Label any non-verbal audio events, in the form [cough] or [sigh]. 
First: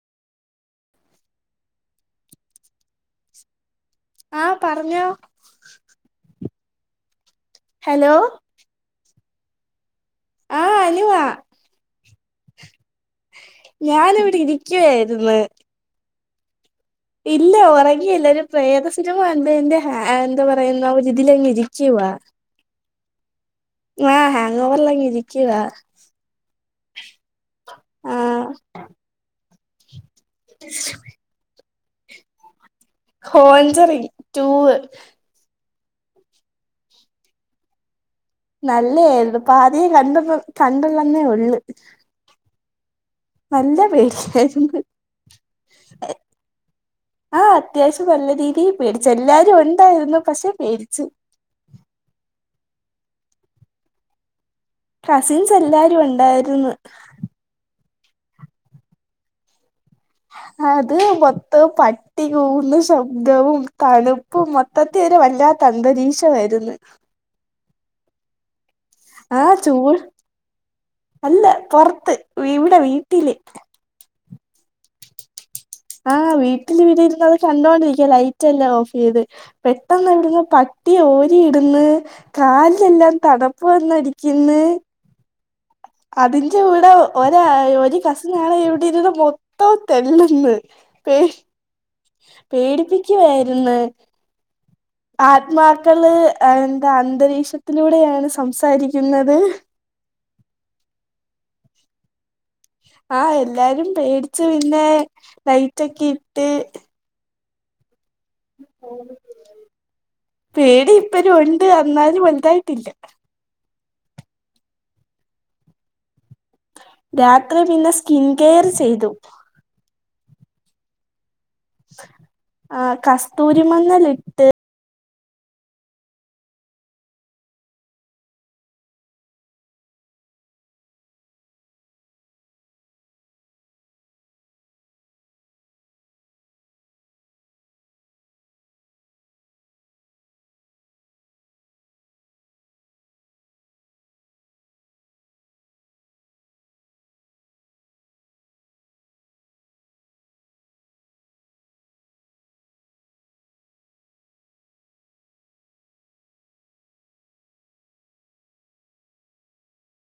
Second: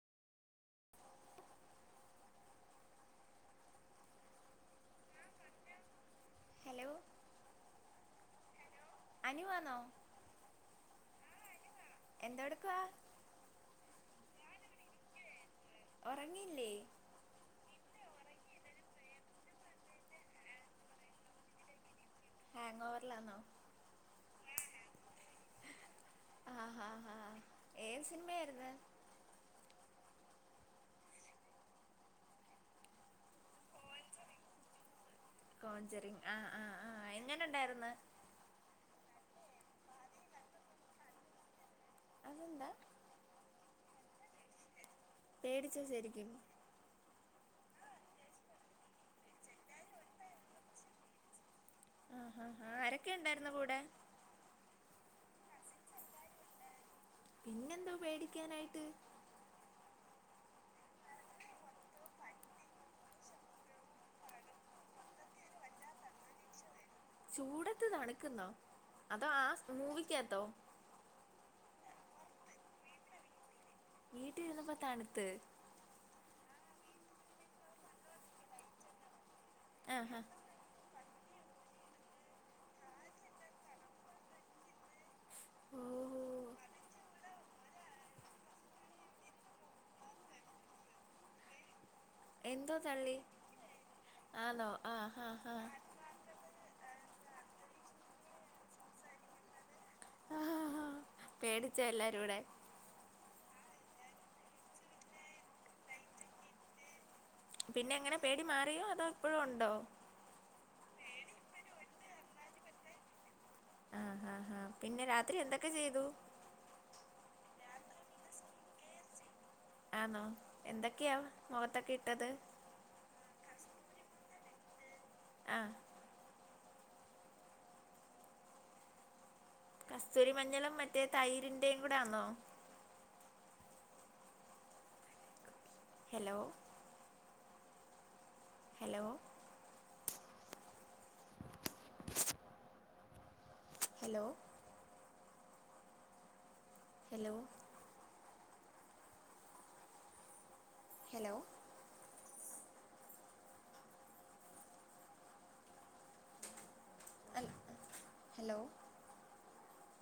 ആഹ പറഞ്ഞോ hello hello അനുവാന്നോ ആഹ് അനുവാ എന്തോ എടുക്കുവാ ഞാനിവിടെ ഇരിക്കുവായിരിന്ന് ഉറങ്ങിയില്ലേ ഇല്ല ഉറങ്ങയില്ല ഒരു പ്രേതസിനിമ കണ്ടെന്റെ ഹാങ്ങ്‌ എന്താ പറയുന്ന ഒരിതിലങ്ങ് ഇരിക്കുവ ഹാങ് ഓവറിലാന്നോ ആഹ് ഹാങ് ഓവറിലങ്ങ് ഇരിക്കുവാ ആഹ് ഹാ ഹാ ഏത് ആഹ് സിനിമയായിരുന്ന് [unintelligible] കൊഞ്ചുറിങ് ടൂ വ് കോഞ്ചെറിങ് ആഹ് ആഹ് ആഹ് എങ്ങനെ ഉണ്ടായിര്ന്ന് നല്ല ഏരുന്ന് ഇപ്പേ കണ്ടപ്പം കണ്ടുള്ളെന്നേ ഉള്ളു അതെന്താ നല്ല പേടിയായിരുന്ന് പേടിച്ചോ ശെരിക്കും ആഹ അത്യാവശ്യം നല്ല രീതിയില് പേടിച്ചു എല്ലാരും ഉണ്ടായിരുന്നു പക്ഷെ പേടിച്ചു ആഹ് ഹാ ഹാ ആരൊക്കെ ഉണ്ടായിരുന്ന് കൂടെ കസിൻസ് എല്ലാരും ഉണ്ടായിരുന്ന് പിന്നെന്തോ പേടിക്കാനായിട്ട് അത് മൊത്തം പട്ടികൂവുന്ന ശബ്ദവും തണു പ്പും മൊത്തത്തില് ഒര് വല്ലാത്ത അന്തരീക്ഷമായിരുന്നു ചൂടത്ത് തണുക്കുന്നോ അതോ ആ ആഹ ചൂട് മൂവിക്കകത്തോ അല്ല പുറത്ത് ഇവിടെ വീട്ടില് വീട്ടി ഇരുന്നപ്പൊ തണുത്ത് ആഹ് വീട്ടില് ഇവിടെ ഇര്ന്ന് അത് കണ്ടോണ്ടിരിക്ക ലൈറ്റ് എല്ലാം ഓഫ് ചെയ്ത് ആ ഹാ പെട്ടെന്നുണ്ടന്ന് പ ട്ടി ഓരിയിട്ന്ന് കാലിലെല്ലാം തടപ്പ് വന്നടിക്ക്‌ന്ന്. ഓഹോ അതിന്റെ വ്ടെ ഓര ഒരു കസ്നാണ് ഇവിടെര്ന്ന് മൊതോം തെല്ലന്ന് പേ എന്തോ തള്ളി പേടിപ്പിക്കുവായിരുന്നു ആണോ ആ ഹാ ഹാ ആത്മാക്കള് എന്താ അന്തരീക്ഷത്തിലൂടെയാണ് സംസാരിക്കുന്നത്. പേടിച്ച എല്ലാരൂടെ. ആഹ് എല്ലാരും പേടിച്ച് പിന്നെ ലൈറ്റൊക്കെ ഇട്ട്. പിന്നെങ്ങനെ പേടി മാറിയോ? അതോ ഇപ്പോഴും ഉണ്ടോ? പേടി ഇപ്പരും ഒണ്ട് എന്നാലും വലുതായിട്ടില്ല. ആ, ആ, ഹാ പിന്നെ രാത്രി എന്തൊക്കെ ചെയ്തു? രാത്രി പിന്നെ സ്കിൻകെയർ ചെയ്തു. ആന്നൊ എന്തൊക്കെയാ മുഖത്തൊക്കെ ഇട്ടത്? ആ കസ്തൂരിമഞ്ഞലിട്ട്. ആഹ്. കസ്തൂരി മഞ്ഞളും മറ്റേ തൈരിന്റേം കൂടെ ആന്നോ? Hello? Hello. Hello. Hello. Hello. ഹൽ, ഹലോ.